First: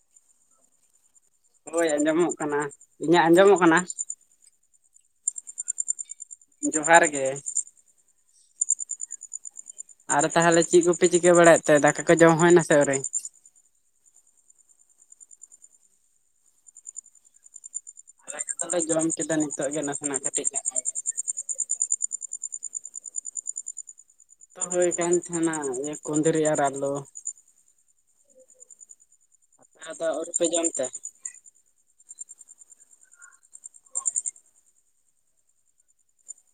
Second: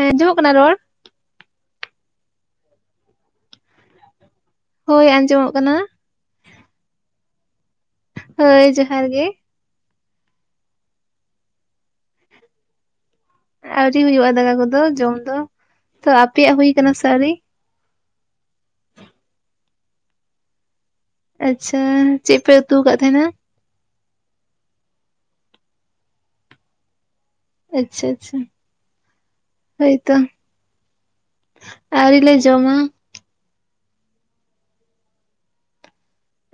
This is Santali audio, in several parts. ᱦᱮᱸ ᱟᱸᱡᱚᱢᱚᱜ ᱠᱟᱱᱟ ᱨᱚᱲ? ᱦᱳᱭ ᱟᱸᱡᱚᱢᱚᱜ ᱠᱟᱱᱟ ᱤᱧᱟᱹᱜ ᱟᱸᱡᱚᱢᱚᱜ ᱠᱟᱱᱟ? ᱦᱳᱭ ᱟᱸᱡᱚᱢᱚᱜ ᱠᱟᱱᱟ᱾ ᱡᱚᱦᱟᱨ ᱜᱮ᱾ ᱦᱟᱹᱭ ᱡᱚᱦᱟᱨ ᱜᱮ᱾ ᱟᱨ ᱛᱟᱦᱚᱞᱮ ᱪᱮᱫ ᱠᱚᱯᱮ ᱪᱤᱠᱟᱹ ᱵᱟᱲᱟᱭᱮᱫ ᱛᱮ ᱫᱟᱠᱟ ᱠᱚ ᱡᱚᱢ ᱦᱩᱭᱮᱱᱟ ᱥᱮ ᱟᱣᱤᱨᱭᱟ? ᱟᱹᱣᱨᱤ ᱦᱩᱭᱩᱜᱼᱟ ᱫᱟᱠᱟ ᱠᱚᱫᱚ ᱡᱚᱢ ᱫᱚ ᱛᱚ ᱟᱯᱮᱭᱟᱜ ᱦᱩᱭ ᱟᱠᱟᱱᱟ ᱥᱮ ᱥᱣᱨᱤ? ᱟᱫᱚᱞᱮ ᱡᱚᱢ ᱠᱮᱫᱟ ᱱᱤᱛᱚᱜ ᱜᱮ ᱱᱟᱥᱮᱱᱟᱜ ᱠᱟᱹᱴᱤᱡ᱾ ᱟᱪᱪᱷᱟ ᱪᱮᱫ ᱯᱮ ᱩᱛᱩ ᱟᱠᱟᱫ ᱛᱟᱦᱮᱱᱟ? ᱩᱛᱩ ᱦᱩᱭ ᱠᱟᱱ ᱛᱟᱸᱦᱮᱱᱟ ᱤᱭᱟᱹ ᱠᱩᱸᱫᱽᱨᱤ ᱟᱨ ᱟᱞᱩ᱾ ᱟᱪᱪᱷᱟ ᱟᱪᱪᱷᱟ᱾ ᱟᱫᱚ ᱦᱳᱭᱛᱚ ᱟᱹᱣᱨᱤ ᱯᱮ ᱡᱚᱢ ᱛᱮ᱾ ᱟᱹᱣᱨᱤ ᱞᱮ ᱡᱚᱢᱟ᱾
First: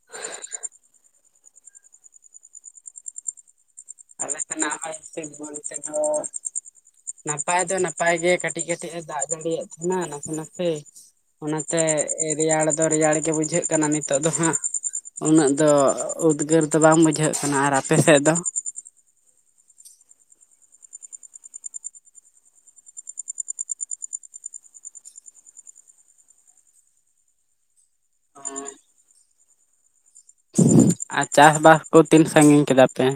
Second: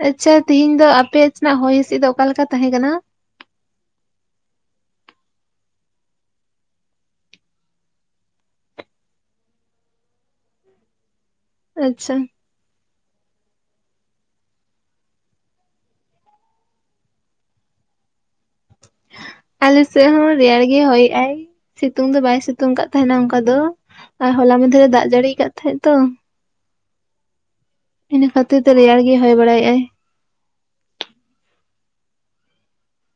ᱟᱪᱪᱷᱟ ᱛᱤᱦᱤᱧ ᱫᱚ ᱟᱯᱮ ᱥᱮᱱᱟᱜ ᱦᱚᱭ ᱦᱤᱸᱥᱤᱫ ᱫᱚ ᱚᱠᱟᱞᱮᱠᱟ ᱛᱟᱦᱮᱸ ᱠᱟᱱᱟ? ᱟᱞᱮ ᱥᱮᱱᱟᱜ [inaudible] ᱦᱚᱭ ᱦᱤᱸᱥᱤᱫ ᱵᱚᱞᱛᱮ ᱫᱚ ᱱᱟᱯᱟᱭ ᱫᱚ ᱱᱟᱯᱟᱭ ᱜᱮ ᱠᱟᱹᱴᱤᱡ ᱠᱟᱹᱴᱤᱡ ᱮ ᱫᱟᱜ ᱡᱟᱹᱲᱤᱭᱮᱫ ᱛᱟᱸᱦᱮᱱᱟ ᱱᱟᱥᱮ ᱱᱟᱥᱮ᱾ ᱚᱱᱟᱛᱮ ᱟᱪᱪᱷᱟ ᱨᱮᱭᱟᱲ ᱫᱚ ᱨᱮᱭᱟᱲ ᱜᱮ ᱵᱩᱡᱷᱟᱹᱜ ᱠᱟᱱᱟ ᱱᱤᱛᱚᱜ ᱫᱚ ᱦᱟᱸᱜ᱾ ᱩᱱᱟᱹᱜ ᱫᱚ ᱩᱫᱽᱜᱟᱹᱨ ᱫᱚ ᱵᱟᱝ ᱵᱩᱡᱷᱟᱹᱜ ᱠᱟᱱᱟ ᱟᱨ ᱟᱯᱮ ᱥᱮᱫ ᱫᱚ? ᱟᱞᱥᱮ ᱦᱚᱸ ᱨᱮᱭᱟᱲ ᱜᱮ ᱦᱚᱭᱮᱜ ᱟᱭ᱾ ᱥᱤᱛᱩᱝ ᱫᱚ ᱵᱟᱭ ᱥᱤᱛᱩᱝ ᱠᱟᱜ ᱛᱟᱸᱦᱮᱱᱟ ᱚᱝᱠᱟ ᱫᱚ ᱟᱨ ᱦᱚᱞᱟ ᱢᱚᱫᱽᱷᱮᱨᱮ ᱫᱟᱜ ᱡᱟᱹᱲᱤᱭ ᱟᱠᱟᱫ ᱛᱟᱦᱮᱸᱫ ᱛᱚ᱾ ᱤᱱᱟᱹ ᱠᱷᱟᱹᱛᱤᱨ ᱛᱮ ᱨᱮᱭᱟᱲ ᱜᱮᱭ ᱦᱚᱭ ᱵᱟᱲᱟᱭᱮᱜ ᱟᱭ᱾ ᱟᱨ ᱪᱟᱥᱵᱟᱥ ᱠᱚ ᱛᱤᱱ ᱥᱟᱺᱜᱤᱧ ᱠᱮᱫᱟ ᱯᱮ?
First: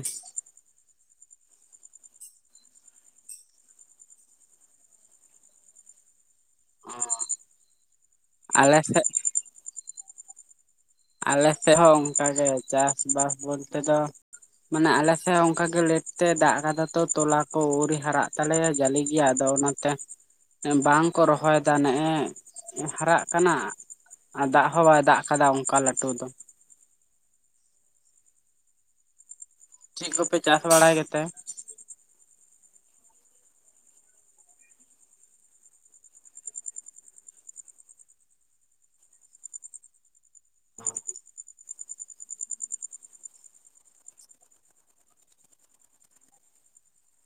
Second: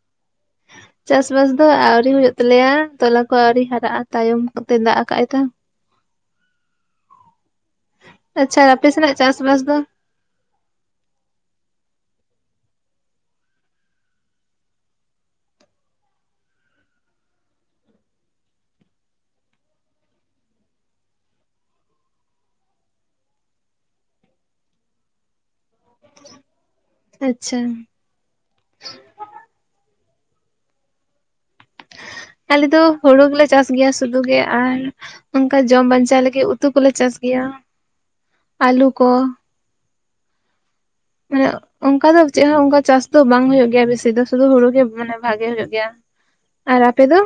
ᱪᱟᱥ ᱵᱟᱥ ᱫᱚ ᱟᱣᱨᱤ ᱦᱩᱭᱩᱜ ᱛᱟᱞᱮᱭᱟ ᱛᱚᱞᱟ ᱠᱚ ᱟᱣᱨᱤ ᱦᱟᱨᱟᱜᱼᱟ ᱛᱟᱭᱚᱢ ᱠᱚᱛᱮ ᱫᱟᱜ ᱠᱟᱜ-ᱟᱭ ᱛᱚ᱾ ᱟᱪᱪᱷᱟ ᱟᱞᱮ ᱟᱯᱮ ᱥᱮᱫ ᱥᱮᱱᱟᱜ ᱪᱟᱥᱵᱟᱥ ᱫᱚ? ᱟᱞᱮ ᱥᱮᱫ ᱦᱚᱸ ᱚᱝᱠᱟᱜᱮ ᱪᱟᱥᱵᱟᱥ ᱵᱚᱞᱛᱮ ᱫᱚ ᱢᱟᱱᱮ ᱟᱞᱮᱥᱮᱫ ᱦᱚᱸ ᱚᱝᱠᱟ ᱜᱮ ᱞᱮᱴ ᱛᱮ ᱫᱟᱜ ᱟᱠᱟᱫᱟ ᱛᱚ ᱛᱚᱞᱟ ᱠᱚ ᱟᱹᱣᱩᱨᱤ ᱦᱟᱨᱟᱜ ᱛᱟᱞᱮᱭᱟ ᱡᱟᱞᱤ ᱜᱮᱭᱟ ᱟᱫᱚ ᱚᱱᱟ ᱛᱮ ᱵᱟᱝᱠᱚ ᱨᱚᱦᱚᱭ ᱫᱟ ᱱᱮᱜᱼᱮ ᱦᱟᱨᱟᱜ ᱠᱟᱱᱟ᱾ ᱟᱨ ᱫᱟᱜ ᱦᱚᱸ ᱵᱟᱭ ᱫᱟᱜ ᱟᱠᱟᱫᱟ ᱚᱝᱠᱟ ᱞᱟᱹᱴᱩ ᱫᱚ᱾ ᱟᱪᱪᱷᱟ᱾ ᱪᱮᱫ ᱠᱚᱯᱮ ᱪᱟᱥ ᱵᱟᱲᱟᱭ ᱜᱮᱛᱮ? ᱟᱞᱮ ᱫᱚ ᱦᱩᱲᱩ ᱜᱮᱞᱮ ᱪᱟᱥ ᱜᱮᱭᱟ ᱥᱩᱫᱩ ᱜᱮ ᱟᱨ ᱚᱝᱠᱟ ᱡᱚᱢ ᱵᱟᱧᱪᱟᱣ ᱞᱟᱹᱜᱤᱫ ᱩᱛᱩ ᱠᱚᱞᱮ ᱪᱟᱥ ᱜᱮᱭᱟ ᱟᱹᱞᱩ ᱠᱚ ᱩᱱᱟᱹᱜ ᱚᱝᱠᱟ ᱫᱚ ᱪᱮᱫ ᱦᱚᱸ ᱚᱱᱠᱟ ᱪᱟᱥ ᱫᱚ ᱵᱟᱝ ᱦᱩᱭᱩᱜ ᱜᱮᱭᱟ ᱵᱤᱥᱤ ᱫᱚ ᱥᱩᱫᱩ ᱦᱩᱲᱩ ᱜᱮ ᱢᱟᱱᱮ ᱵᱷᱟᱜᱮ ᱦᱩᱭᱩᱜ ᱜᱮᱭᱟ᱾ ᱟᱨ ᱟᱯᱮ ᱫᱚ?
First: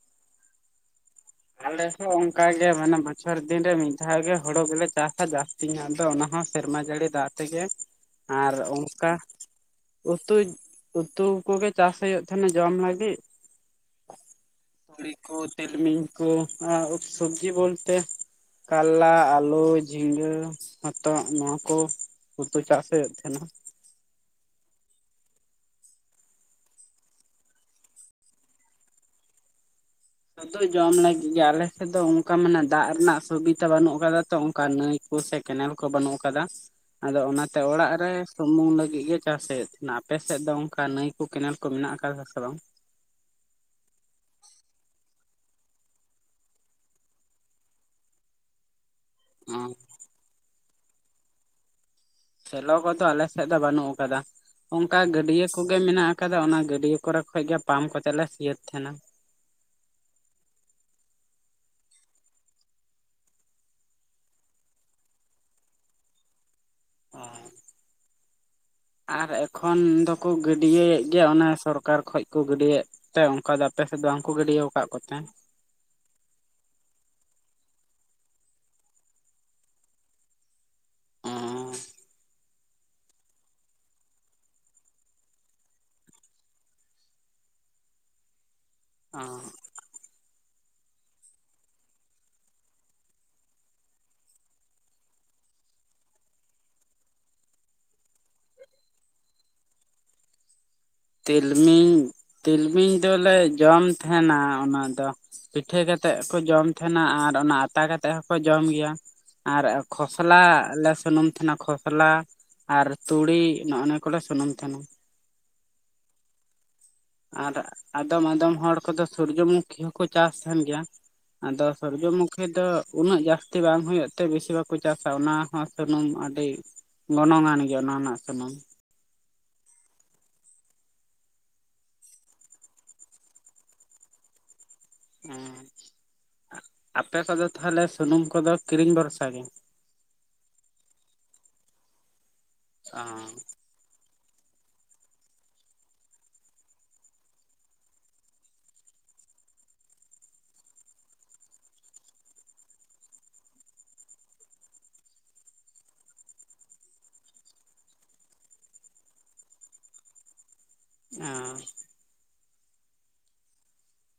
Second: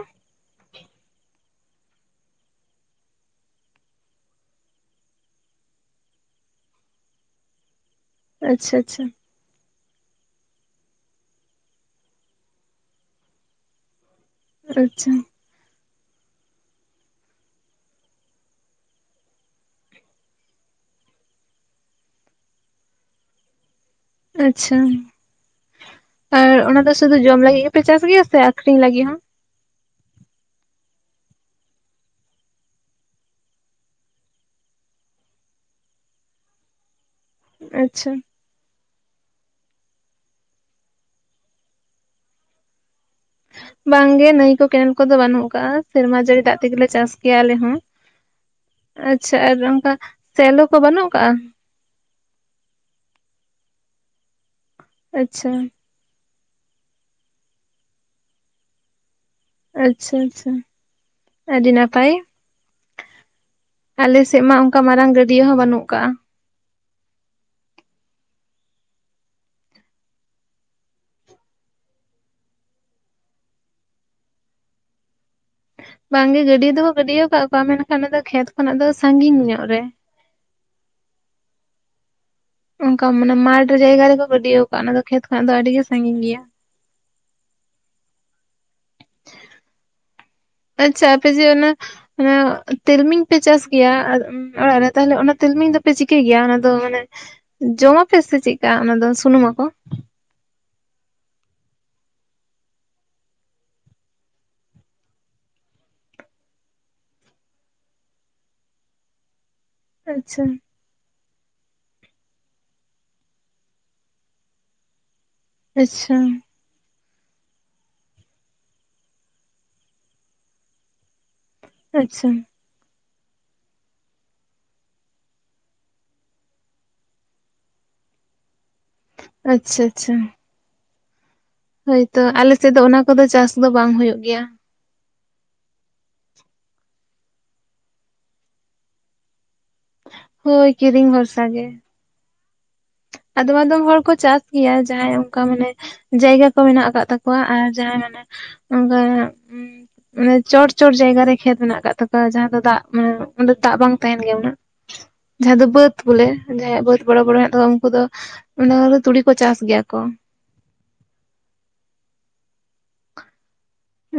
ᱟᱞᱮ ᱦᱚᱸ ᱚᱝᱠᱟᱟᱜᱮ ᱢᱟᱱᱮ ᱵᱚᱪᱷᱚᱨ ᱫᱤᱱ ᱨᱮ ᱢᱤᱫ ᱫᱷᱟᱣᱜ ᱜᱮ ᱦᱩᱲᱩ ᱜᱮᱞᱮ ᱪᱟᱥᱟ, ᱡᱟᱥ ᱛᱤᱧ ᱟᱫᱚ ᱚᱱᱟ ᱦᱚᱸ ᱥᱮᱨᱢᱟ ᱡᱟᱹᱲᱤ ᱫᱟᱜ ᱛᱮᱜᱮ ᱟᱨ ᱟᱪᱪᱷᱟ ᱟᱪᱪᱷᱟ ᱚᱝᱠᱟ ᱩᱛᱩ ᱩᱛᱩ ᱠᱚᱜᱮ ᱪᱟᱥ ᱦᱩᱭᱩᱜ ᱛᱟᱸᱦᱮᱱᱟ ᱡᱚᱢ ᱞᱟᱹᱜᱤᱫ ᱛᱩᱲᱤ ᱟᱪᱪᱷᱟ ᱠᱚ ᱛᱤᱞᱢᱤᱧ ᱠᱚ ᱟᱨ ᱥᱚᱵᱽᱡᱤ ᱵᱚᱞᱛᱮ ᱠᱟᱞᱞᱟ, ᱟᱹᱞᱩ, ᱡᱷᱤᱸᱜᱟᱹ, ᱦᱚᱛᱚᱫ ᱱᱚᱣᱟ ᱠᱚ ᱩᱛᱩ ᱪᱟᱥ ᱦᱩᱭᱩᱜ ᱛᱟᱦᱮᱱᱟ᱾ ᱟᱪᱪᱷᱟ ᱟᱨ ᱚᱱᱟᱫᱚ ᱥᱩᱫᱩ ᱡᱚᱢ ᱞᱟᱹᱜᱤᱫ ᱜᱮᱯᱮ ᱪᱟᱥ ᱜᱮᱭᱟ ᱥᱮ ᱟᱠᱷᱨᱤᱧ ᱞᱟᱹᱜᱤᱫ ᱦᱚᱸ? ᱥᱩᱫᱩ ᱡᱚᱢ ᱞᱟᱹᱜᱤᱫ ᱜᱮ ᱟᱞᱮ ᱥᱮᱫ ᱫᱚ ᱚᱱᱠᱟ ᱢᱟᱱᱮ ᱫᱟᱜ ᱨᱮᱱᱟᱜ ᱥᱩᱵᱤᱛᱟ ᱵᱟᱹᱱᱩᱜ ᱟᱠᱟᱫᱟ ᱛᱚ ᱚᱱᱠᱟ ᱱᱟᱹᱭ ᱠᱩ ᱥᱮ ᱠᱮᱱᱮᱞ ᱠᱚ ᱵᱟᱹᱱᱩᱜ ᱟᱠᱟᱫᱟ ᱟᱫᱚ ᱚᱱᱟᱛᱮ ᱚᱲᱟᱜ ᱨᱮ ᱟᱪᱪᱷᱟ ᱥᱩᱢᱩᱝ ᱞᱟᱹᱜᱤᱫ ᱜᱮ ᱪᱟᱥ ᱦᱩᱭᱩᱜ ᱛᱟᱦᱮᱱᱟ, ᱟᱯᱮᱥᱮᱫ ᱫᱚ ᱚᱝᱠᱟ ᱱᱟᱹᱭ ᱠᱚ ᱠᱮᱱᱮᱞ ᱠᱚ ᱢᱮᱱᱟᱜ ᱟᱠᱟᱫᱟ ᱥᱮ ᱵᱟᱝ? ᱵᱟᱝ ᱜᱮ ᱱᱟᱹᱭ ᱠᱚ ᱠᱮᱱᱮᱞ ᱠᱚᱫᱚ ᱵᱟᱹᱱᱩᱜ ᱟᱠᱟᱜ-ᱟ ᱥᱮᱨᱢᱟ ᱡᱟᱹᱲᱤ ᱫᱟᱜ ᱛᱮᱜᱮ ᱞᱮ ᱪᱟᱥ ᱜᱮᱭᱟ ᱟᱞᱮ ᱦᱚᱸ᱾ ᱟᱪᱪᱷᱟ ᱟᱨ ᱚ ᱚᱝᱠᱟ ᱥᱮᱞᱚ ᱠᱚ ᱵᱟᱹᱱᱩᱜ ᱟᱠᱟᱜᱼᱟ ᱥᱮᱞᱚ ᱠᱚᱫᱚ ᱟᱞᱮ ᱥᱮᱫ ᱫᱚ ᱵᱟᱹᱱᱩᱜ ᱟᱠᱟᱫᱟ ᱚᱱᱠᱟ ᱜᱟᱹᱰᱤᱭᱟᱹ ᱟᱪᱪᱷᱟ ᱠᱚᱜᱮ ᱢᱮᱱᱟᱜᱼᱟ᱾ ᱠᱟᱫᱟ ᱚᱱᱟ ᱜᱟᱹᱰᱭᱟᱹ ᱠᱚᱨᱮ ᱠᱷᱚᱡ ᱜᱮ ᱯᱟᱢᱯ ᱠᱚ ᱠᱚᱛᱮ ᱞᱮ ᱥᱤᱸᱭᱟᱹᱛ ᱛᱟᱦᱮᱱᱟ ᱾ ᱟᱪᱪᱷᱟ ᱟᱪᱪᱷᱟ ᱟᱹᱰᱤ ᱱᱟᱯᱟᱭ᱾ ᱟᱞᱮ ᱥᱮᱫ ᱢᱟ ᱚᱝᱠᱟ ᱢᱟᱨᱟᱝ ᱜᱟᱹᱰᱭᱟᱹ ᱦᱚᱸ ᱵᱟᱹᱱᱩᱜ ᱟᱠᱟᱜᱼᱟ ᱾ ᱚ ᱟᱨ ᱮᱠᱷᱚᱱ ᱫᱚᱠᱚ ᱜᱟᱹᱰᱤᱭᱮᱜ ᱜᱮᱭᱟ ᱚᱱᱮ ᱥᱚᱨᱠᱟᱨ ᱠᱷᱚᱡ ᱠᱚ ᱜᱟᱹᱰᱤᱭᱮᱜ ᱛᱚ, ᱚᱱᱠᱟ ᱫᱚ ᱟᱯᱮ ᱥᱮᱫ ᱫᱚ ᱵᱟᱝᱠᱚ ᱜᱤᱰᱤᱭᱟ ᱟᱠᱟᱫ ᱠᱚ ᱛᱮ ᱵᱟᱝ ᱜᱮ ᱜᱟᱹᱰᱭᱟᱹ ᱫᱚᱠᱚ ᱜᱟᱹᱰᱭᱟᱹᱣ ᱟᱠᱟᱫ ᱠᱚᱣᱟ ᱢᱮᱱᱠᱷᱟᱱ ᱚᱱᱟ ᱫᱚ ᱠᱷᱮᱛ ᱠᱷᱚᱱᱟᱜ ᱫᱚ ᱥᱟᱺᱜᱤᱧ ᱧᱚᱜ ᱨᱮ᱾ ᱚᱸᱻ ᱚᱝᱠᱟ ᱢᱟᱱᱮ ᱢᱟᱴᱷ ᱡᱟᱭᱜᱟ ᱨᱮᱠᱚ ᱜᱟᱹᱰᱤᱭᱟᱣ ᱟᱠᱟᱫ, ᱚᱱᱟ ᱫᱚ ᱠᱷᱮᱛ ᱠᱷᱚᱱᱟᱜ ᱫᱚ ᱟᱹᱰᱤ ᱜᱮ ᱥᱟᱺᱜᱤᱧ ᱜᱮᱭᱟ᱾ ᱚᱸ ᱟᱪᱪᱷᱟ ᱟᱯᱮ ᱡᱮ ᱚᱱᱟ ᱚᱱᱟ ᱛᱤᱞᱢᱤᱧ ᱯᱮ ᱪᱟᱥ ᱜᱮᱭᱟ ᱚᱲᱟᱜ ᱨᱮ ᱛᱟᱦᱚᱞᱮ ᱚᱱᱟ ᱛᱤᱞᱢᱤᱧ ᱫᱚᱯᱮ ᱪᱤᱠᱟᱹᱭ ᱜᱮᱭᱟ ᱚᱱᱟ ᱫᱚ ᱢᱟᱱᱮ ᱡᱚᱢᱟ ᱟᱯᱮ ᱥᱮ ᱪᱮᱫᱠᱟ? ᱚᱱᱟ ᱫᱚ ᱥᱩᱱᱩᱢ ᱟᱠᱚ ᱛᱤᱞᱢᱤᱧ ᱛᱤᱞᱢᱤᱧ ᱫᱚᱞᱮ ᱡᱚᱢ ᱛᱟᱦᱮᱱᱟ ᱚᱱᱟᱫᱚ ᱯᱤᱴᱷᱟᱹ ᱠᱟᱛᱮ ᱠᱚ ᱡᱚᱢ ᱛᱟᱦᱮᱸᱱᱟ ᱟᱨ ᱚᱱᱟ ᱟᱛᱟ ᱠᱟᱛᱮ ᱦᱚᱠᱚ ᱡᱚᱢ ᱜᱮᱭᱟ ᱟᱨ ᱟᱪᱪᱷᱟ ᱠᱷᱚᱥᱞᱟ ᱞᱮ ᱥᱩᱱᱩᱢ ᱛᱟᱦᱮᱱᱟ ᱠᱷᱚᱥ ᱢᱚᱥᱞᱟ ᱟᱨ ᱛᱩᱲᱤ ᱱᱚᱜ ᱱᱚᱣᱟ ᱠᱚᱞᱮ ᱥᱩᱱᱩᱢ ᱛᱟᱦᱮᱱᱟ ᱾ ᱟᱪᱪᱷᱟ ᱟᱨ ᱟᱫᱚᱢ ᱟᱫᱚᱢ ᱦᱚᱲ ᱠᱚᱫᱚ ᱥᱩᱨᱡᱚᱢᱩᱠᱷᱤ ᱦᱚᱸᱠᱚ ᱪᱟᱥ ᱛᱟᱦᱮᱱ ᱜᱮᱭᱟ ᱾ ᱟᱫᱚ ᱟᱪᱪᱷᱟ ᱥᱩᱨᱡᱚᱢᱩᱠᱷᱤ ᱫᱚ ᱩᱱᱟᱹᱜ ᱡᱟᱹᱥᱛᱤ ᱵᱟᱝ ᱦᱩᱭᱩᱜ ᱛᱮ ᱵᱤᱥᱤ ᱵᱟᱠᱚ ᱪᱟᱥᱟ, ᱚᱱᱟ ᱦᱚᱸ ᱥᱩᱱᱩᱢ ᱟᱹᱰᱤ ᱜᱩᱱᱚ ᱢᱟᱹᱱ ᱜᱮᱭᱟ ᱚᱱᱟ ᱨᱮᱱᱟᱜ ᱥᱩᱱᱩᱢ ᱟᱪᱪᱷᱟ ᱟᱪᱪᱷᱟ ᱦᱳᱭᱛᱳ ᱟᱞᱮ ᱥᱮᱫ ᱫᱚ ᱚᱱᱟ ᱠᱚᱫᱚ ᱪᱟᱥ ᱫᱚ ᱵᱟᱝ ᱦᱩᱭᱩᱜ ᱜᱮᱭᱟ ᱾ ᱟᱯᱮ ᱠᱚᱫᱚ ᱛᱟᱦᱚᱞᱮ ᱥᱩᱱᱩᱢ ᱠᱚᱫᱚ ᱠᱤᱨᱤᱧ ᱵᱷᱚᱨᱥᱟ ᱜᱮ ᱦᱳᱭ ᱠᱤᱨᱤᱧ ᱵᱷᱚᱨᱥᱟ ᱜᱮ ᱾ ᱚ ᱟᱫᱚᱢ ᱟᱫᱚᱢ ᱦᱚᱲ ᱠᱚ ᱪᱟᱥ ᱜᱮᱭᱟ᱾ ᱡᱟᱦᱟᱸᱭ ᱚᱱᱠᱟ ᱢᱟᱱᱮ ᱡᱟᱭᱜᱟ ᱠᱚ ᱢᱮᱱᱟᱜ ᱟᱠᱟᱫ ᱛᱟᱠᱚᱣᱟ ᱟᱨ ᱡᱟᱦᱟᱸᱭ ᱢᱟᱱᱮ ᱚᱱᱠᱟ ᱢᱟᱱᱮ ᱪᱚᱴ ᱪᱚᱴ ᱡᱟᱭᱜᱟ ᱨᱮ ᱠᱷᱮᱛ ᱢᱮᱱᱟᱜ ᱟᱠᱟᱫ ᱛᱟᱠᱚᱣᱟ᱾ᱡᱟᱦᱟᱸ ᱫᱚ ᱫᱟᱜ ᱢᱟᱱᱮ ᱚᱸᱰᱮ ᱫᱟᱜ ᱵᱟᱝ ᱛᱟᱦᱮᱱ ᱜᱮᱭᱟ ᱩᱱᱟᱹᱜ ᱡᱟᱦᱟᱸ ᱫᱚ ᱵᱟᱹᱫᱽ ᱵᱚᱞᱮ ᱡᱟᱦᱟᱸᱭᱟᱜ ᱵᱟᱹᱫᱽ ᱵᱚᱲᱚ ᱵᱚᱲᱚ ᱦᱮᱱᱟᱜ ᱛᱟᱠᱚᱣᱟ ᱩᱱᱠᱩ ᱫᱚ ᱚᱱᱟ ᱨᱮ ᱛᱩᱲᱤ ᱠᱚ ᱪᱟᱥ ᱜᱮᱭᱟ ᱠᱚ᱾ ᱚ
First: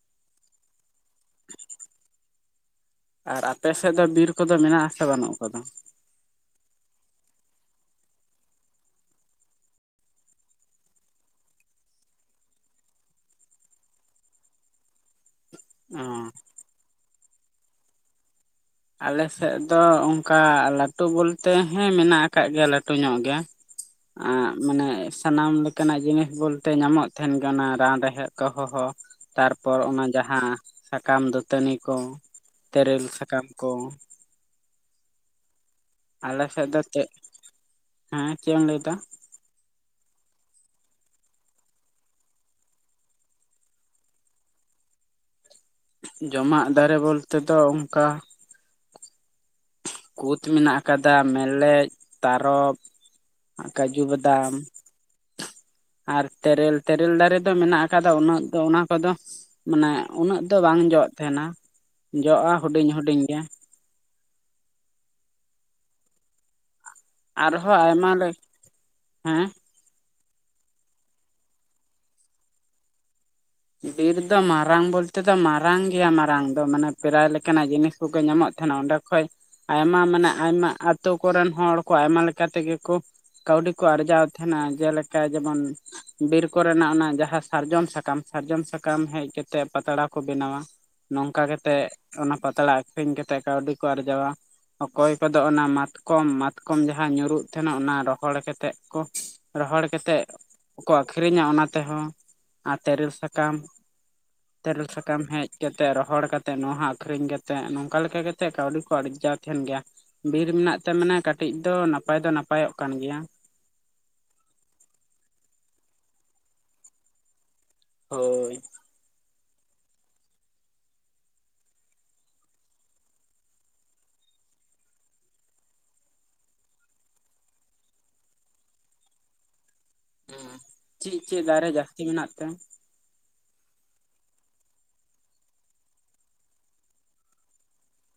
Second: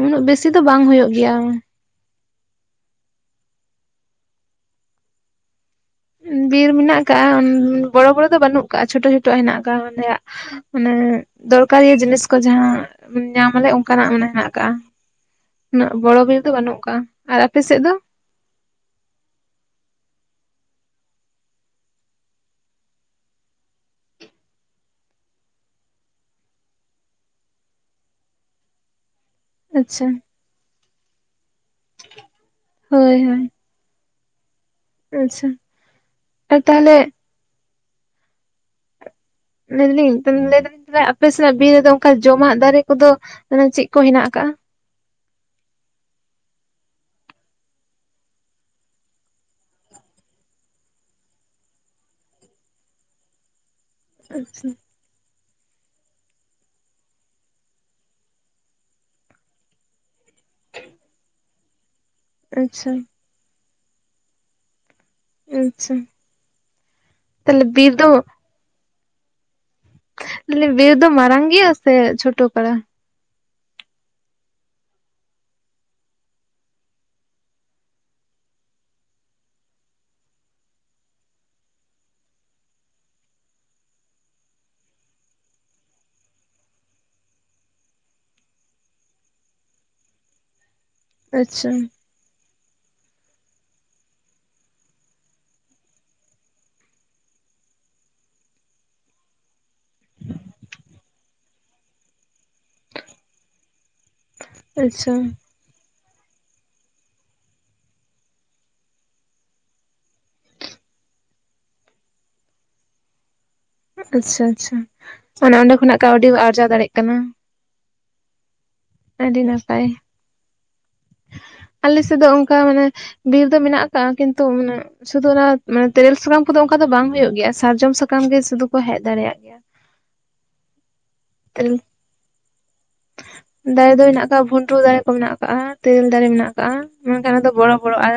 ᱩᱱᱟᱹᱜ ᱵᱮᱥᱤ ᱫᱚ ᱵᱟᱝ ᱦᱩᱭᱩᱜ ᱜᱮᱭᱟ ᱾ ᱟᱨ ᱟᱯᱮ ᱥᱮᱫ ᱫᱚ ᱵᱤᱨ ᱠᱚᱫᱚ ᱢᱮᱱᱟᱜ ᱟᱥᱮ ᱵᱟᱹᱱᱩᱜ ᱟᱠᱟᱫᱟ? ᱵᱤᱨ ᱢᱮᱱᱟᱜ ᱟᱠᱟᱫ ᱵᱚᱲᱚ ᱵᱚᱲᱚ ᱫᱚ ᱵᱟᱹᱱᱩᱜ ᱟᱠᱟᱜᱼᱟ ᱪᱷᱳᱴᱳ ᱪᱷᱳᱴᱳ ᱦᱮᱱᱟᱜ ᱟᱠᱟᱫ ᱚᱸᱰᱮᱭᱟᱜ ᱢᱟᱱᱮ ᱫᱚᱨᱠᱟᱨᱤᱭᱟᱹ ᱡᱤᱱᱤᱥ ᱠᱚ ᱡᱟᱦᱟᱸ ᱧᱟᱢ ᱟᱞᱮ ᱚᱱᱠᱟᱱᱟᱜ ᱢᱟᱱᱮ ᱦᱮᱱᱟᱜ ᱟᱠᱟᱜᱼᱟ ᱾ [inaudible] ᱩᱱᱟᱹᱜ ᱵᱚᱲᱚ ᱠᱚᱨᱮ ᱫᱚ ᱵᱟᱹᱱᱩᱜ ᱟᱠᱟᱫᱟ ᱟᱨ ᱟᱯᱮ ᱥᱮᱫ ᱫᱚ? ᱟᱞᱮ ᱥᱮᱫ ᱫᱚ ᱚᱱᱠᱟ ᱞᱟᱹᱴᱩ ᱵᱚᱞᱛᱮ ᱦᱮᱸ ᱢᱮᱱᱟᱜ ᱟᱠᱟᱫ ᱜᱮᱭᱟ ᱞᱟᱹᱴᱩ ᱧᱚᱜ ᱜᱮ ᱾ ᱟᱜ ᱢᱟᱱᱮ ᱥᱟᱱᱟᱢ ᱞᱮᱠᱟᱱᱟᱜ ᱡᱤᱱᱤᱥ ᱵᱚᱞᱛᱮ ᱧᱟᱢᱚᱜ ᱛᱟᱦᱮᱱ ᱜᱮᱭᱟ ᱨᱟᱱ ᱨᱮᱦᱮᱫ ᱠᱚᱦᱚᱸ ᱛᱟᱨᱯᱚᱨ ᱚᱱᱟ ᱟᱪᱪᱷᱟ ᱡᱟᱦᱟᱸ ᱥᱟᱠᱟᱢ ᱫᱟᱹᱛᱟᱹᱱᱤ ᱠᱚ ᱛᱮᱨᱮᱞ ᱦᱳᱭ ᱥᱟᱠᱟᱢ ᱦᱳᱭ ᱠᱚ ᱟᱪᱪᱷᱟ ᱟᱞᱮ ᱟᱨ ᱥᱮᱫ ᱫᱚ ᱛᱟᱦᱚᱞᱮ ᱪᱮᱫ, ᱦᱮᱸ ᱪᱮᱫ ᱮᱢ ᱞᱟᱹᱭᱮᱫᱟ? ᱞᱟᱹᱭ ᱫᱟᱞᱤᱧ [unintelligible] ᱟᱯᱮ ᱥᱮᱜ ᱵᱤᱨ ᱨᱮᱫᱚ ᱚᱱᱠᱟ ᱡᱚᱢᱟᱜ ᱫᱟᱨᱮ ᱠᱚᱫᱚ ᱢᱟᱱᱮ ᱪᱮᱫ ᱠᱚ ᱦᱮᱱᱟᱜ ᱟᱠᱟᱜᱼᱟ ᱡᱚᱢᱟᱜ ᱫᱟᱨᱮ ᱵᱚᱞᱛᱮ ᱫᱚ ᱚᱱᱠᱟ ᱠᱩᱛ ᱢᱮᱱᱟᱜ ᱟᱠᱟᱫᱟ ᱢᱮᱞᱮᱡ ᱛᱟᱨᱚᱵ ᱠᱟᱡᱩ ᱵᱟᱫᱟᱢ ᱟᱨ ᱛᱮᱨᱮᱞ ᱛᱮᱨᱮᱞ ᱫᱟᱨᱮ ᱫᱚ ᱢᱮᱱᱟᱜ ᱟᱠᱟᱫᱟ ᱩᱱᱟᱹᱜ ᱫᱚ ᱚᱱᱟ ᱠᱚᱫᱚ ᱢᱟᱱᱮ ᱩᱱᱟᱹᱜ ᱫᱚ ᱵᱟᱝ ᱡᱚᱜ ᱛᱟᱦᱮᱱᱟ᱾ ᱡᱚᱜ-ᱟ ᱦᱩᱰᱤᱧ ᱟᱪᱪᱷᱟ ᱦᱩᱰᱤᱧ ᱜᱮ᱾ ᱟᱪᱪᱷᱟ ᱛᱟᱦᱚᱞᱮ ᱟᱨᱦᱚᱸ ᱵᱤᱨ ᱟᱭᱢᱟ ᱫᱚ [inaudible] ᱞᱮ ᱦᱮᱸ ᱵᱤᱨ ᱫᱚ ᱢᱟᱨᱟᱝ ᱜᱮᱭᱟ ᱥᱮ ᱪᱷᱳᱴᱳ ᱯᱟᱛᱟ? ᱵᱤᱨ ᱫᱚ ᱢᱟᱨᱟᱝ ᱵᱚᱞᱛᱮ ᱫᱚ ᱢᱟᱨᱟᱝ ᱜᱮᱭᱟ ᱢᱟᱨᱟᱝ ᱫᱚ, ᱢᱟᱱᱮ ᱯᱮᱨᱟᱭ ᱞᱮᱠᱟᱱᱟᱜ ᱡᱤᱱᱤᱥ ᱠᱚᱜᱮ ᱧᱟᱢᱚᱜ ᱛᱟᱦᱮᱱᱟ ᱚᱸᱰᱮ ᱠᱷᱚᱡ᱾ ᱟᱭᱢᱟ ᱢᱟᱱᱮ ᱟᱭᱢᱟ ᱟᱛᱳ ᱠᱚᱨᱮᱱ ᱦᱚᱲ ᱠᱚ ᱟᱭᱢᱟ ᱞᱮᱠᱟ ᱛᱮᱜᱮ ᱠᱚ ᱠᱟᱹᱣᱰᱤ ᱠᱚ ᱟᱨᱡᱟᱣ ᱛᱟᱦᱮᱸᱱᱟ᱾ ᱡᱮᱞᱮᱠᱟ ᱡᱮᱢᱚᱱ ᱵᱤᱨ ᱠᱚᱨᱮᱱᱟᱜ ᱚᱱᱟ ᱡᱟᱦᱟᱸ ᱥᱟᱨᱡᱚᱢ ᱥᱟᱠᱟᱢ ᱥᱟᱨᱡᱚᱢ ᱥᱟᱠᱟᱢ ᱦᱮᱡ ᱠᱟᱛᱮᱜ ᱯᱟᱛᱲᱟ ᱠᱚ ᱵᱮᱱᱟᱣᱟ᱾ᱱᱚᱝᱠᱟ ᱟᱪᱪᱷᱟ ᱠᱟᱛᱮᱜ ᱚᱱᱟ ᱯᱟᱛᱲᱟ ᱟᱠᱷᱨᱤᱧ ᱠᱟᱛᱮᱜ ᱠᱟᱹᱣᱰᱤ ᱠᱚ ᱟᱨᱡᱟᱣᱟ ᱚᱠᱚᱭ ᱠᱚᱫᱚ ᱚᱱᱟ ᱢᱟᱛᱠᱚᱢ ᱢᱟᱛᱠᱚᱢ ᱡᱟᱦᱟᱸ ᱧᱩᱨᱩᱜ ᱛᱟᱦᱮᱱᱟ ᱚᱱᱟ ᱨᱚᱦᱚᱲ ᱠᱟᱛᱮᱜ ᱠᱚ ᱨᱚᱦᱚᱲ ᱠᱟᱛᱮᱫ ᱠᱚ ᱟᱠᱷᱨᱤᱧᱟ ᱚᱱᱟ ᱛᱮᱦᱚᱸ ᱟᱨ ᱛᱮᱨᱮᱞ ᱥᱟᱠᱟᱢ ᱛᱮᱨᱮᱞ ᱟᱪᱪᱷᱟ ᱥᱟᱠᱟᱢ ᱦᱮᱡ ᱠᱟᱛᱮᱫ ᱨᱚᱦᱚᱲ ᱠᱟᱛᱮᱫ ᱱᱚᱣᱟ ᱟᱠᱷᱨᱤᱧ ᱠᱟᱛᱮᱫ ᱱᱚᱝᱠᱟ ᱞᱮᱠᱟ ᱠᱟᱛᱮᱫ ᱠᱟᱹᱣᱰᱤ ᱠᱚ ᱟᱨᱡᱟᱣ ᱛᱟᱦᱮᱱ ᱜᱮᱭᱟ ᱵᱤᱨ ᱢᱮᱱᱟᱜ ᱛᱮ ᱢᱟᱱᱮ ᱠᱟᱹᱴᱤᱡ ᱫᱚ ᱱᱟᱯᱟᱭ ᱫᱚ ᱱᱟᱯᱟᱭᱚᱜ ᱠᱟᱱ ᱜᱮᱭᱟ᱾ ᱟᱪᱪᱷᱟᱼᱟᱪᱪᱷᱟ ᱟᱱᱮ ᱚᱸᱰᱮ ᱠᱷᱚᱱᱟᱜ ᱠᱟᱹᱣᱰᱤ ᱠᱚ ᱟᱨᱡᱟᱣ ᱫᱟᱲᱮᱭᱟᱜ ᱠᱟᱱᱟ᱾ ᱦᱳᱭ ᱟᱹᱰᱤ ᱱᱟᱯᱟᱭ [inaudible] ᱟᱞᱮ ᱥᱮᱫ ᱫᱚ ᱚᱱᱠᱟ ᱢᱟᱱᱮ ᱵᱤᱨ ᱫᱚ ᱢᱮᱱᱟᱜ ᱟᱠᱟᱜ-ᱟ ᱠᱤᱱᱛᱩ ᱢᱟᱱᱮ ᱥᱩᱫᱷᱩ ᱚᱱᱟ ᱛᱮᱨᱮᱞ ᱥᱟᱠᱟᱢ ᱠᱚᱫᱚ ᱚᱱᱠᱟ ᱫᱚ ᱵᱟᱝ ᱦᱳᱭᱳ ᱜᱮᱭᱟ ᱥᱟᱨᱡᱚᱢ ᱥᱟᱠᱟᱢ ᱜᱮ ᱥᱩᱫᱩ ᱠᱚ ᱦᱮᱡ ᱫᱟᱲᱮᱭᱟᱜ ᱜᱮᱭᱟ᱾ ᱪᱮᱫ ᱪᱮᱫ ᱫᱟᱨᱮ ᱛᱮᱨᱮᱞ ᱡᱟᱹᱥᱛᱤ ᱢᱮᱱᱟᱜ ᱛᱮ ᱫᱟᱨᱮ ᱫᱚ ᱢᱮᱱᱟᱜ ᱟᱠᱟᱫ-ᱟ ᱵᱷᱩᱱᱴᱩ ᱫᱟᱨᱮ ᱠᱚ ᱢᱮᱱᱟᱜ ᱟᱠᱟᱟᱜ-ᱟ ᱛᱮᱨᱮᱞ ᱫᱟᱨᱮ ᱢᱮᱱᱟᱜ ᱟᱠᱟᱫ-ᱟ ᱫᱟᱨᱮ ᱫᱚ ᱵᱚᱲᱚ ᱵᱚᱲᱚ ᱟᱨ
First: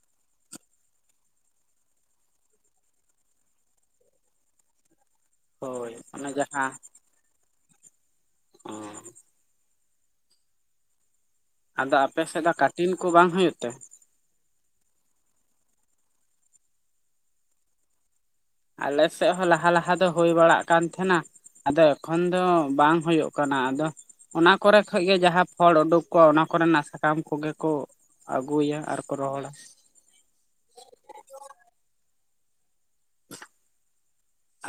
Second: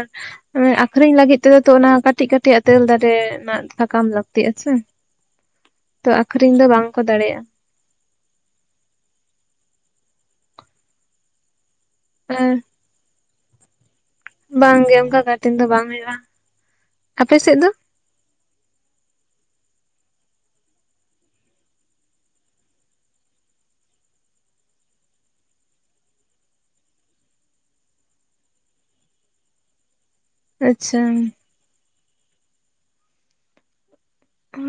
ᱟᱠᱷᱨᱤᱧ ᱞᱟᱹᱜᱤᱫ ᱛᱮᱫᱚ ᱛᱚ ᱚᱱᱟ ᱠᱟᱹᱴᱤᱡ ᱠᱟᱹᱴᱤᱡᱟ ᱛᱮᱨᱮᱞ ᱫᱟᱨᱮ ᱨᱮᱱᱟᱜ ᱥᱟᱠᱟᱢ ᱞᱟᱹᱠᱛᱤᱜ-ᱟ ᱥᱮ᱾ ᱦᱳᱭ ᱛᱚ ᱚᱱᱮ ᱟᱠᱷᱨᱤᱧ ᱫᱚ ᱵᱟᱝᱠᱚ ᱫᱟᱲᱮᱭᱟᱜ-ᱟ ᱚ ᱟᱫᱚ ᱟᱯᱮᱥᱮᱫ ᱫᱚ ᱠᱟᱴᱤᱱ ᱠᱚ ᱵᱟᱝ ᱦᱳᱭᱳ ᱛᱮ ᱵᱟᱝ ᱜᱮ ᱚᱱᱠᱟ ᱠᱟᱴᱤᱱ ᱫᱚ ᱵᱟᱝ ᱦᱩᱭᱩᱜ-ᱟ᱾ ᱟᱯᱮ ᱥᱮᱫ ᱫᱚ ᱟᱞᱮᱥᱮᱫ ᱦᱚᱸ ᱞᱟᱦᱟ ᱞᱟᱦᱟ ᱫᱚ ᱦᱩᱭ ᱵᱟᱲᱟᱜ ᱠᱟᱱ ᱛᱟᱦᱮᱸᱱᱟ ᱟᱫᱚ ᱮᱠᱷᱚᱱ ᱫᱚ ᱵᱟᱝ ᱦᱳᱭᱳᱜ ᱠᱟᱱᱟ ᱟᱫᱚ ᱚᱱᱟ ᱠᱚᱨᱮ ᱠᱷᱚᱱᱜᱤ ᱡᱟᱦᱟᱸ ᱯᱷᱚᱲ ᱩᱰᱩᱠ ᱠᱚᱜ ᱚᱱᱟ ᱠᱚᱨᱮᱱᱟᱜ ᱥᱟᱠᱟᱢ ᱠᱚᱜᱮ ᱠᱚ ᱟᱹᱜᱩᱭᱟ ᱟᱨᱠᱚ ᱨᱚᱦᱚᱲᱟ ᱟᱪᱪᱷᱟ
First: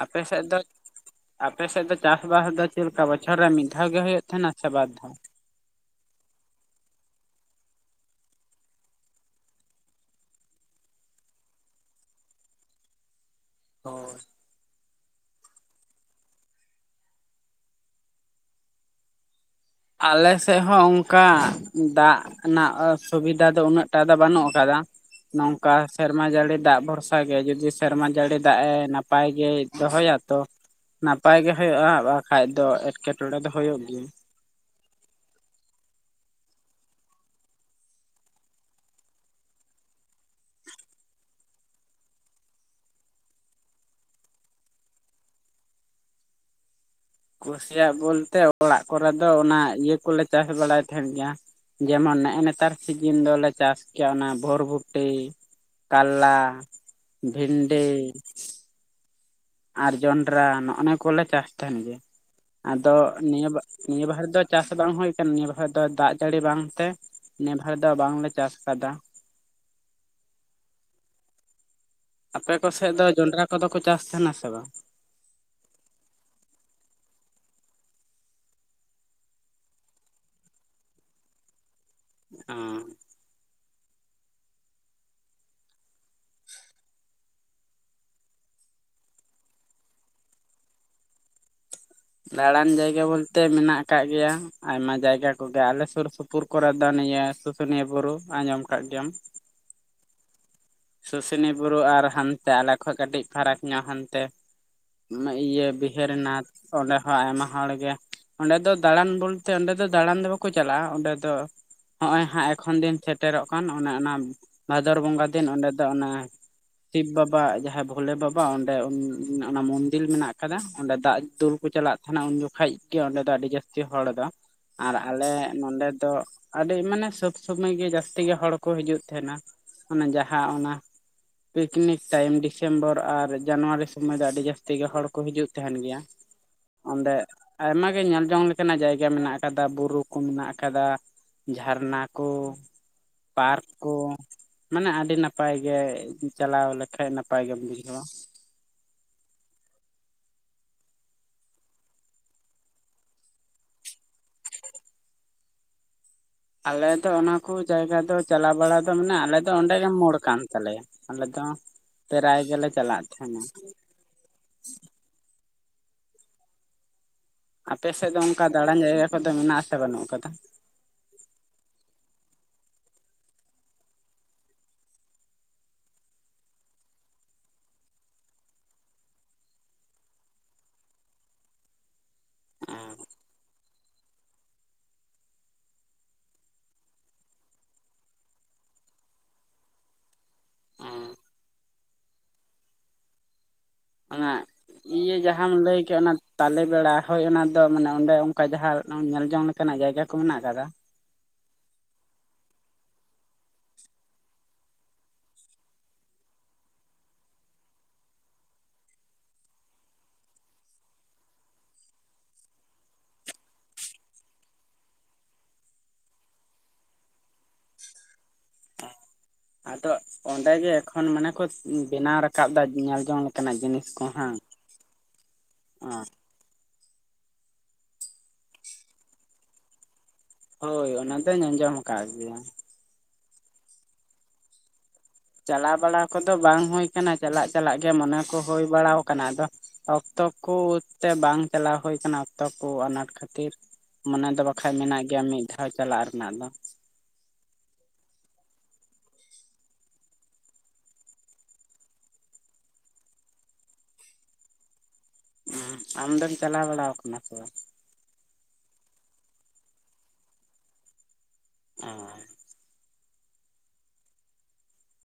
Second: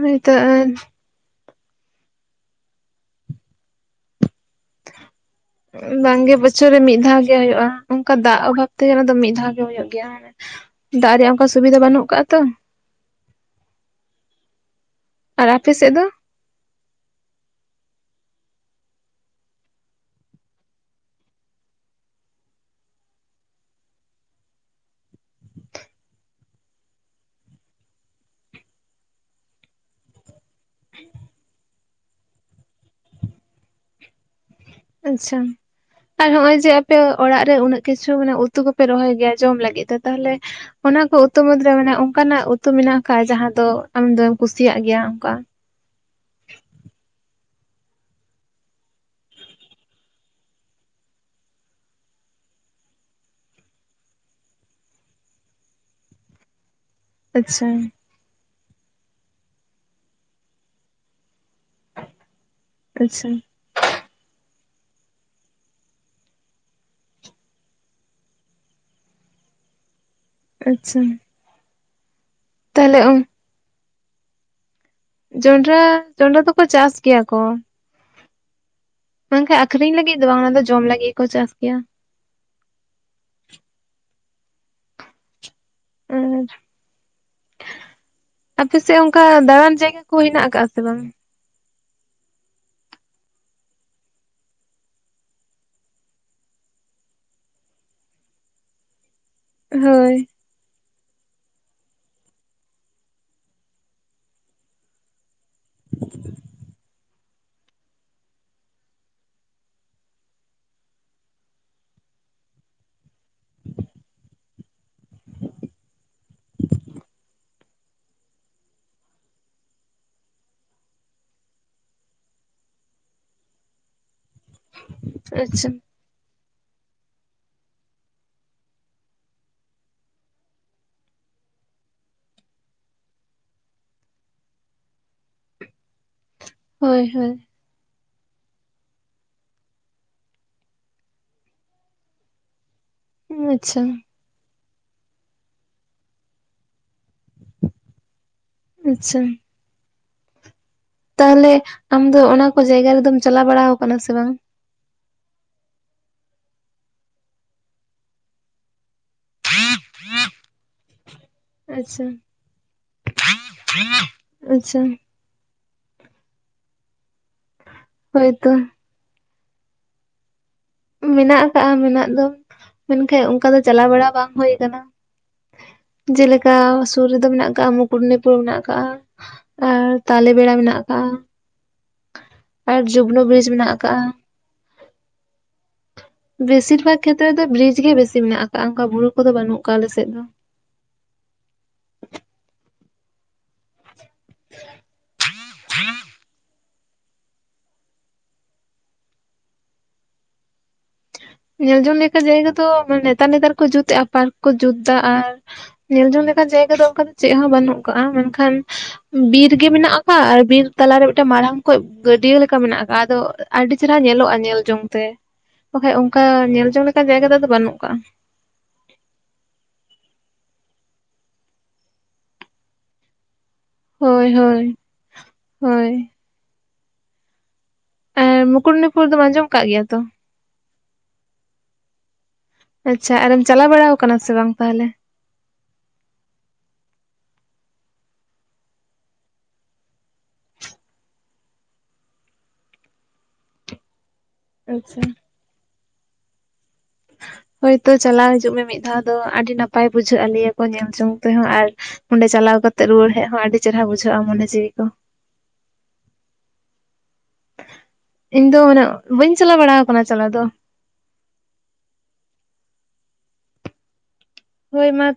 ᱦᱳᱭᱛᱚ ᱟᱯᱮᱥᱮᱫ ᱫᱚ ᱟᱯᱮᱥᱮᱫ ᱫᱚ ᱪᱟᱥᱵᱟᱥ ᱫᱚ ᱪᱮᱫᱪᱮᱠᱟ ᱵᱚᱪᱷᱚᱨ ᱨᱮ ᱢᱤᱫ ᱫᱷᱟᱣ ᱜᱮ ᱦᱩᱭᱩᱜ ᱛᱟᱦᱮᱱᱟ ᱥᱮ ᱵᱟᱫ ᱫᱷᱟᱣ ᱵᱟᱝᱜᱮ ᱵᱚᱪᱷᱚᱨ ᱨᱮ ᱢᱤᱫ ᱫᱷᱟᱣ ᱜᱮ ᱦᱩᱭᱩᱜ-ᱟ ᱚᱱᱠᱟ ᱫᱟᱜ ᱚᱵᱷᱟᱵ ᱛᱮ ᱫᱚ ᱢᱤᱫ ᱫᱷᱟᱣ ᱜᱮ ᱦᱩᱭᱩᱜ ᱜᱮᱭᱟ ᱫᱟᱜ ᱨᱮᱭᱟᱜ ᱚᱱᱠᱟ ᱥᱩᱵᱤᱫᱷᱟ ᱵᱟᱹᱱᱩᱜ ᱟᱠᱟᱜ-ᱟ ᱛᱚ ᱚ ᱟᱨ ᱟᱯᱮ ᱥᱮᱫ ᱫᱚ ᱟᱞᱮᱥᱮᱫ ᱦᱚᱸ ᱚᱱᱠᱟ ᱫᱟᱜ ᱨᱮᱱᱟᱜ ᱥᱩᱵᱤᱫᱷᱟ ᱫᱚ ᱩᱱᱟᱹᱜ ᱴᱟ ᱫᱚ ᱵᱟᱹᱱᱩᱜ ᱟᱠᱟᱫᱟ ᱱᱚᱝᱠᱟ ᱥᱮᱨᱢᱟ ᱡᱟᱹᱲᱤ ᱫᱟᱜ ᱵᱷᱚᱨᱥᱟ ᱜᱮ ᱡᱩᱫᱤ ᱥᱮᱨᱢᱟ ᱡᱟᱹᱲᱤ ᱫᱟᱜ ᱮ ᱱᱟᱯᱟᱭ ᱜᱮ ᱫᱚᱦᱚᱭᱟ ᱛᱚ ᱱᱟᱯᱟᱭ ᱜᱮ ᱦᱩᱭᱩᱜ-ᱟ ᱵᱟᱠᱷᱟᱡ ᱫᱚ ᱮᱴᱠᱮᱴᱚᱬᱮ ᱫᱚ ᱦᱩᱭᱩᱜ ᱜᱮᱭᱟ ᱟᱪᱪᱷᱟ ᱟᱨ ᱱᱚᱜ ᱚᱭ ᱡᱮ ᱟᱯᱮ ᱚᱲᱟᱜ ᱨᱮ ᱩᱱᱟᱹᱜ ᱠᱤᱪᱷᱩ ᱢᱟᱱᱮ ᱩᱛᱩ ᱠᱚᱯᱮ ᱨᱚᱦᱚᱭ ᱜᱮᱭᱟ ᱡᱚᱢ ᱞᱟᱹᱜᱤᱫ ᱛᱮ ᱛᱟᱦᱚᱞᱮ ᱚᱱᱟ ᱠᱚ ᱩᱛᱩ ᱢᱩᱫᱽᱨᱮ ᱢᱟᱱᱮ ᱚᱱᱠᱟᱱᱟᱜ ᱩᱛᱩ ᱢᱮᱱᱟᱜ ᱟᱠᱟᱫ ᱡᱟᱦᱟᱸ ᱫᱚ ᱟᱢ ᱫᱚᱢᱮᱢ ᱠᱩᱥᱤᱭᱟᱜ ᱜᱮᱭᱟ ᱚᱱᱠᱟ ᱠᱩᱥᱤᱭᱟᱜ ᱵᱚᱞᱛᱮ ᱚᱲᱟᱜ ᱠᱚᱨᱮ ᱫᱚ ᱚᱱᱟ ᱤᱭᱟᱹ ᱠᱚᱞᱮ ᱪᱟᱥ ᱵᱟᱲᱟᱭ ᱛᱟᱦᱮᱱ ᱜᱮᱭᱟ ᱡᱮᱢᱚᱱ ᱱᱮᱜᱮᱱᱮᱛᱟᱨ ᱥᱤᱡᱤᱱ ᱫᱚᱞᱮ ᱪᱟᱥ ᱠᱮᱭᱟ ᱚᱱᱟ ᱵᱷᱨᱵᱚᱴᱤ ᱠᱟᱞᱞᱟ ᱟᱪᱪᱷᱟ ᱵᱷᱤᱱᱰᱤ ᱟᱨ ᱡᱚᱱᱰᱨᱟ ᱱᱚᱜᱼᱱᱟ ᱠᱚᱞᱮ ᱪᱟᱥ ᱛᱟᱦᱮᱱ ᱜᱮ ᱟᱫᱚ ᱟᱪᱪᱷᱟ ᱱᱤᱭᱟᱹ ᱵᱟ ᱼᱼ ᱱᱤᱭᱟᱹ ᱵᱟᱨᱮ ᱫᱚ ᱪᱟᱥ ᱵᱟᱝ ᱦᱩᱭ ᱟᱠᱟᱱᱟ ᱱᱤᱭᱟᱹ ᱵᱟᱨ ᱫᱚ ᱫᱟᱜ ᱡᱟᱹᱲᱤ ᱵᱟᱝ ᱛᱮ ᱱᱮᱵᱷᱟᱨ ᱫᱚ ᱵᱟᱝᱞᱮ ᱪᱟᱥ ᱟᱠᱟᱫᱟ ᱟᱪᱪᱷᱟ ᱟᱯᱮ ᱠᱚ ᱥᱮᱫ ᱛᱟᱦᱚᱞᱮ ᱫᱚ ᱚ ᱡᱚᱱᱰᱨᱟ ᱠᱚᱫᱚ ᱠᱚ ᱪᱟᱥ ᱛᱟᱦᱮᱱᱟ ᱥᱮ ᱵᱟᱝ ᱡᱚᱱᱰᱨᱟ ᱡᱚᱱᱰᱨᱟ ᱫᱚᱠᱚ ᱪᱟᱥ ᱜᱮᱭᱟ ᱠᱚ ᱢᱮᱱᱠᱷᱟᱡ ᱟᱠᱷᱨᱤᱧ ᱞᱟᱹᱜᱤᱫ ᱫᱚ ᱵᱟᱝ ᱚᱱᱟ ᱫᱚ ᱡᱚᱢ ᱞᱟᱹᱜᱤᱫ ᱠᱚ ᱪᱟᱥ ᱜᱮᱭᱟ ᱚᱸ ᱟᱨ ᱟᱯᱮ ᱥᱮᱫ ᱚᱱᱠᱟ ᱫᱟᱬᱟᱱ ᱡᱟᱭᱜᱟ ᱠᱚ ᱦᱮᱱᱟᱜ ᱟᱠᱟᱜᱼᱟ ᱥᱮ ᱵᱟᱝ ᱫᱟᱬᱟᱱ ᱡᱟᱭᱜᱟ ᱵᱚᱞᱛᱮ ᱢᱮᱱᱟᱜ ᱠᱟᱫ ᱜᱮᱭᱟ ᱟᱭᱢᱟ ᱡᱟᱭᱜᱟ ᱠᱚᱜᱮ ᱟᱞᱮ ᱥᱩᱨ ᱥᱩᱯᱩᱨ ᱠᱚᱨᱮᱫᱚ ᱱᱤᱭᱟᱹ ᱥᱩᱥᱩᱱᱤᱭᱟᱹ ᱵᱩᱨᱩ ᱟᱸᱡᱚᱢ ᱠᱟᱫ ᱜᱮᱭᱟᱢ ᱦᱳᱭ ᱥᱩᱥᱩᱱᱤᱭᱟᱹ ᱵᱩᱨᱩ ᱟᱨ ᱦᱟᱱᱛᱮ ᱟᱞᱮ ᱠᱷᱚᱡ ᱠᱟᱹᱴᱤᱡ ᱯᱷᱟᱨᱟᱠ ᱧᱚᱜ ᱦᱟᱱᱛᱮ ᱤᱭᱟᱹ ᱵᱤᱦᱟᱹᱨᱤᱱᱟᱛᱷ ᱚᱸᱰᱮ ᱟᱭᱢᱟ ᱦᱚᱲ ᱜᱮ ᱚᱸᱰᱮ ᱫᱚ ᱫᱟᱬᱟᱱ ᱵᱚᱞᱛᱮ ᱚᱸᱰᱮ ᱫᱚ ᱫᱟᱬᱟᱱ ᱫᱚ ᱵᱟᱠᱚ ᱪᱟᱞᱟᱜᱼᱟ ᱚᱸᱰᱮ ᱫᱚ ᱱᱚᱜᱼᱚᱭ ᱦᱟᱸᱜ ᱮᱠᱷᱚᱱ ᱫᱤᱱ ᱥᱮᱴᱮᱨᱚᱜ ᱠᱟᱱ ᱚᱱᱮ ᱚᱱᱟ ᱵᱷᱟᱫᱚᱨ ᱵᱚᱸᱜᱟ ᱫᱤᱱ ᱚᱸᱰᱮ ᱫᱚ ᱚᱱᱮ ᱥᱤᱵ ᱵᱟᱵᱟ ᱡᱟᱦᱟᱸᱭ ᱵᱷᱳᱞᱮ ᱵᱟᱵᱟ ᱚᱸᱰᱮ ᱚᱱᱟ ᱢᱚᱱᱫᱤᱨ ᱢᱮᱱᱟᱜ ᱟᱠᱟᱫᱟ ᱚᱸᱰᱮ ᱫᱟᱜ ᱫᱩᱞ ᱠᱚ ᱪᱟᱞᱟᱜ [unintelligible] ᱩᱱ ᱡᱚᱠᱷᱮᱡ ᱜᱮ ᱚᱸᱰᱮ ᱫᱚ ᱟᱹᱰᱤ ᱡᱟᱹᱟᱥᱛᱤ ᱦᱚᱲ ᱫᱚ ᱟᱨ ᱟᱞᱮ ᱟᱪᱪᱷᱟ ᱱᱚᱰᱮ ᱫᱚ ᱟᱹᱰᱤ ᱢᱟᱱᱮ ᱥᱚᱵ ᱥᱩᱚᱢᱚᱭ ᱜᱮ ᱡᱟᱹᱥᱛᱤ ᱜᱮ ᱦᱚᱲ ᱠᱚ ᱦᱤᱡᱩᱜ ᱛᱟᱦᱮᱸᱱᱟ ᱚᱱᱟ ᱡᱟᱦᱟᱸ ᱚᱱᱟ ᱯᱤᱠᱱᱤᱠ ᱴᱟᱭᱤᱢ ᱰᱤᱥᱮᱢᱵᱚᱨ ᱟᱨ ᱡᱟᱱᱩᱣᱟᱨᱤ ᱥᱩᱢᱟᱹᱭ ᱫᱚ ᱟᱹᱰᱤ ᱡᱟᱹᱥᱛᱤ ᱜᱮ ᱦᱚᱲ ᱠᱚ ᱦᱤᱡᱩᱜ ᱛᱟᱦᱮᱱ ᱜᱮᱭᱟ ᱦᱳᱭ ᱚᱸᱰᱮ ᱦᱳᱭ ᱟᱭᱢᱟ ᱜᱮ ᱧᱮᱞ ᱡᱚᱝ ᱞᱮᱠᱟᱱᱟᱜ ᱡᱟᱭᱜᱟ ᱢᱮᱱᱟᱜ ᱟᱠᱟᱫᱟ ᱵᱩᱨᱩ ᱠᱚ ᱢᱮᱱᱟᱜ ᱟᱠᱟᱫᱟ ᱡᱷᱟᱨᱱᱟ ᱠᱚ ᱯᱟᱨᱠ ᱟᱪᱪᱷᱟ ᱠᱚ ᱢᱟᱱᱮ ᱟᱹᱰᱤ ᱱᱟᱯᱟᱭ ᱜᱮ ᱪᱟᱞᱟᱣ ᱞᱮᱠᱷᱟᱡ ᱱᱟᱯᱟᱭ ᱜᱮᱢ ᱵᱩᱡᱷᱟᱹᱣᱟ ᱟᱪᱪᱷᱟ ᱛᱟᱦᱚᱞᱮ ᱟᱢ ᱫᱚ ᱚᱱᱟ ᱠᱚ ᱡᱟᱭᱜᱟ ᱨᱮᱫᱚᱢ ᱪᱟᱞᱟᱣ ᱵᱟᱲᱟ ᱟᱠᱟᱱᱟ ᱥᱮ ᱵᱟᱝ ᱟᱞᱮ ᱫᱚ ᱚᱱᱟᱠᱚ ᱡᱟᱭᱜᱟ ᱫᱚ ᱪᱟᱞᱟᱣ ᱵᱟᱲᱟ ᱫᱚ ᱢᱟᱱᱮ ᱟᱞᱮ ᱫᱚ ᱚᱸᱰᱮ ᱜᱮ ᱢᱳᱲ ᱠᱟᱱ ᱛᱟᱞᱮᱭᱟ ᱟᱞᱮ ᱫᱚ ᱟᱪᱪᱷᱟ ᱯᱮᱨᱟᱭ ᱜᱮᱞᱮ ᱪᱟᱞᱟᱜ ᱛᱟᱦᱮᱸᱱᱟ ᱟᱪᱪᱷᱟ ᱟᱯᱮᱥᱮᱫ ᱫᱚ ᱚᱱᱠᱟ ᱦᱳᱭᱛᱚ ᱫᱟᱬᱟᱱ ᱡᱟᱭᱜᱟ ᱠᱚᱫᱚ ᱢᱮᱱᱟᱜ ᱟᱥᱮ ᱵᱟᱹᱱᱩᱜ ᱠᱟᱫᱟ ᱢᱮᱱᱟᱜ ᱟᱠᱟᱜᱼᱟ ᱢᱮᱱᱟᱜ ᱫᱚ ᱢᱮᱱᱠᱷᱟᱱ ᱚᱱᱠᱟ ᱫᱚ ᱪᱟᱞᱟᱣ ᱵᱟᱲᱟ ᱵᱟᱝ ᱦᱳᱭ ᱠᱟᱱᱟ ᱡᱮᱞᱮᱠᱟ ᱥᱩᱨ ᱨᱮᱫᱚ ᱢᱮᱱᱟᱜ ᱟᱠᱟᱜ ᱢᱩᱠᱩᱴᱢᱩᱱᱤᱯᱩᱨ ᱢᱮᱱᱟᱜ ᱠᱟᱜᱼᱟ ᱟᱨ ᱛᱟᱞᱮ ᱵᱮᱲᱟ ᱢᱮᱱᱟᱜ ᱠᱟᱜᱼᱟ ᱟᱨ ᱡᱩᱵᱽᱱᱩ ᱵᱤᱨ ᱢᱮᱱᱟᱜ ᱟᱠᱟᱜᱼᱟ ᱵᱮᱥᱤᱨ ᱵᱷᱟᱜᱽ ᱠᱷᱮᱛᱨᱮ ᱨᱮ ᱫᱚ ᱵᱨᱤᱡ ᱜᱮ ᱵᱮᱥᱤ ᱢᱮᱱᱟᱜ ᱟᱠᱟᱜᱼᱟ ᱚᱱᱠᱟ ᱵᱩᱨᱩ ᱠᱚᱫᱚ ᱵᱟᱹᱱᱩᱜ ᱠᱟᱜ ᱟᱞᱮᱥᱮᱫ ᱫᱚ [unintelligible] [inaudible] ᱚᱱᱟ ᱤᱭᱟᱹ ᱡᱟᱦᱟᱢ ᱞᱟᱹᱭ ᱠᱮᱫ ᱚᱱᱟ ᱛᱟᱞᱮ ᱵᱮᱲᱟ ᱦᱳᱭ ᱚᱱᱟ ᱫᱚ ᱢᱟᱱᱮ ᱚᱸᱰᱮ ᱚᱱᱠᱟ ᱡᱟᱦᱟᱸ ᱧᱮᱞ ᱡᱚᱝ ᱞᱮᱠᱟᱱᱟᱜ ᱡᱟᱭᱜᱟ ᱠᱚ ᱢᱮᱱᱟᱜ ᱟᱠᱟᱫᱟ ᱧᱮᱞ ᱡᱚᱝ ᱞᱮᱠᱟ ᱡᱟᱭᱜᱟ ᱫᱚ ᱢᱟᱱᱮ ᱱᱮᱛᱟᱨ ᱱᱮᱛᱟᱨ ᱠᱚ ᱡᱩᱛᱮᱜᱼᱟ ᱯᱟᱨᱠ ᱠᱚ ᱡᱩᱛ ᱫᱟ ᱟᱨ ᱧᱮᱞᱡᱚᱝ ᱞᱮᱠᱟᱱ ᱡᱟᱭᱜᱟ ᱫᱚ ᱚᱱᱠᱟ ᱫᱚ ᱪᱮᱫ ᱦᱚᱸ ᱵᱟᱹᱱᱩᱜ ᱠᱟᱜᱼᱟ ᱢᱮᱱᱠᱷᱟᱱ ᱵᱤᱨ ᱜᱮ ᱢᱮᱱᱟᱜ ᱟᱠᱟᱜᱼᱟ ᱟᱨ ᱵᱤᱨ ᱛᱟᱞᱟᱨᱮ ᱢᱤᱫᱴᱮᱱ ᱢᱟᱨᱟᱲᱟᱝ ᱠᱚᱡᱽ ᱜᱟᱹᱰᱤᱭᱟᱹ ᱞᱮᱠᱟ ᱢᱮᱱᱟᱜ ᱟᱠᱟᱜᱼᱟ ᱟᱫᱚ ᱟᱹᱰᱤ ᱪᱮᱦᱮᱨᱟ ᱧᱮᱞᱚᱜᱼᱟ ᱧᱮᱞ ᱡᱚᱝ ᱛᱮ ᱵᱟᱠᱷᱟᱡ ᱚᱱᱠᱟ ᱧᱮᱞ ᱡᱚᱝ ᱞᱮᱠᱟᱱ ᱡᱟᱭᱜᱟ ᱫᱚ ᱟᱫᱚ ᱵᱟᱹᱱᱩᱜ ᱠᱟᱜᱼᱟ [unintelligible] ᱟᱫᱚ ᱚᱸᱰᱮ ᱜᱮ ᱮᱠᱷᱚᱱ ᱢᱟᱱᱮ ᱠᱚ ᱵᱮᱱᱟᱣ ᱨᱟᱠᱟᱵ ᱫᱟ ᱧᱮᱞ ᱡᱚᱝ ᱞᱮᱠᱟᱱᱟᱜ ᱡᱤᱱᱤᱥ ᱠᱚ ᱦᱳᱭ ᱦᱟᱸᱜ ᱦᱳᱭ ᱚ ᱦᱳᱭ ᱟᱨ ᱢᱩᱠᱩᱴᱢᱩᱱᱤᱯᱩᱨ ᱫᱚ ᱟᱸᱡᱚᱢ ᱠᱟᱜ ᱜᱮᱭᱟ ᱛᱚ? ᱦᱳᱭ ᱚᱱᱟ ᱫᱚᱧ ᱟᱸᱡᱚᱢ ᱠᱟᱜ ᱜᱮᱭᱟ᱾ ᱟᱪᱪᱷᱟ ᱟᱨᱮᱢ ᱪᱟᱞᱟᱣ ᱵᱟᱲᱟᱭ ᱠᱟᱱᱟ ᱥᱮ ᱵᱟᱝ ᱛᱟᱦᱚᱞᱮ? ᱪᱟᱞᱟᱣ ᱵᱟᱲᱟ ᱠᱚᱫᱚ ᱵᱟᱝ ᱦᱩᱭ ᱠᱟᱱᱟ ᱪᱟᱞᱟᱜ ᱪᱟᱞᱟᱜ ᱜᱮ ᱢᱚᱱᱮ ᱠᱚ ᱦᱩᱭ ᱵᱟᱲᱟ ᱠᱟᱱᱟ ᱟᱫᱚ ᱚᱠᱛᱚ ᱠᱚᱛᱮ ᱵᱟᱝ ᱪᱟᱞᱟᱣ ᱦᱩᱭ ᱠᱟᱱᱟ ᱚᱠᱛᱚ ᱠᱚ ᱟᱱᱟᱴ ᱠᱷᱟᱹᱛᱤᱨ ᱢᱚᱱᱮ ᱫᱚ ᱵᱟᱝ ᱵᱟᱠᱷᱟᱡ ᱟᱪᱪᱷᱟ ᱢᱮᱱᱟᱜ ᱜᱮᱭᱟ ᱢᱤᱫ ᱫᱷᱟᱣ ᱪᱟᱞᱟᱜ ᱨᱮᱱᱟᱜ ᱫᱚ ᱦᱳᱭ ᱛᱚ ᱪᱟᱞᱟᱣ ᱦᱤᱡᱩᱜ ᱢᱮ ᱢᱤᱫ ᱫᱷᱟᱣ ᱫᱚ ᱟᱹᱰᱤ ᱱᱟᱯᱟᱭ ᱵᱩᱡᱷᱟᱹᱜᱼᱟ ᱞᱟᱹᱭ ᱟᱠᱚ ᱧᱮᱞ ᱡᱚᱝ ᱛᱮᱦᱚᱸ ᱟᱨ ᱚᱸᱰᱮ ᱪᱟᱞᱟᱣ ᱠᱟᱛᱮᱜ ᱨᱩᱣᱟᱹᱲ ᱦᱮᱡ ᱦᱚᱸ ᱟᱹᱰᱤ ᱪᱮᱦᱮᱨᱟ ᱵᱩᱡᱷᱟᱹᱜᱼᱟ ᱢᱚᱱᱮ ᱡᱤᱣᱤ ᱠᱚ᱾ ᱦᱩᱸ ᱟᱢ ᱫᱚᱢ ᱪᱟᱞᱟᱣ ᱵᱟᱲᱟ ᱠᱟᱱᱟ ᱥᱮ ᱵᱟᱝ ᱤᱧ ᱫᱚ ᱢᱟᱱᱮ ᱵᱟᱹᱧ ᱪᱟᱞᱟᱣ ᱵᱟᱲᱟ ᱠᱟᱱᱟ ᱪᱟᱞᱟᱣ ᱫᱚ [unintelligible] ᱦᱳᱭ ᱢᱟ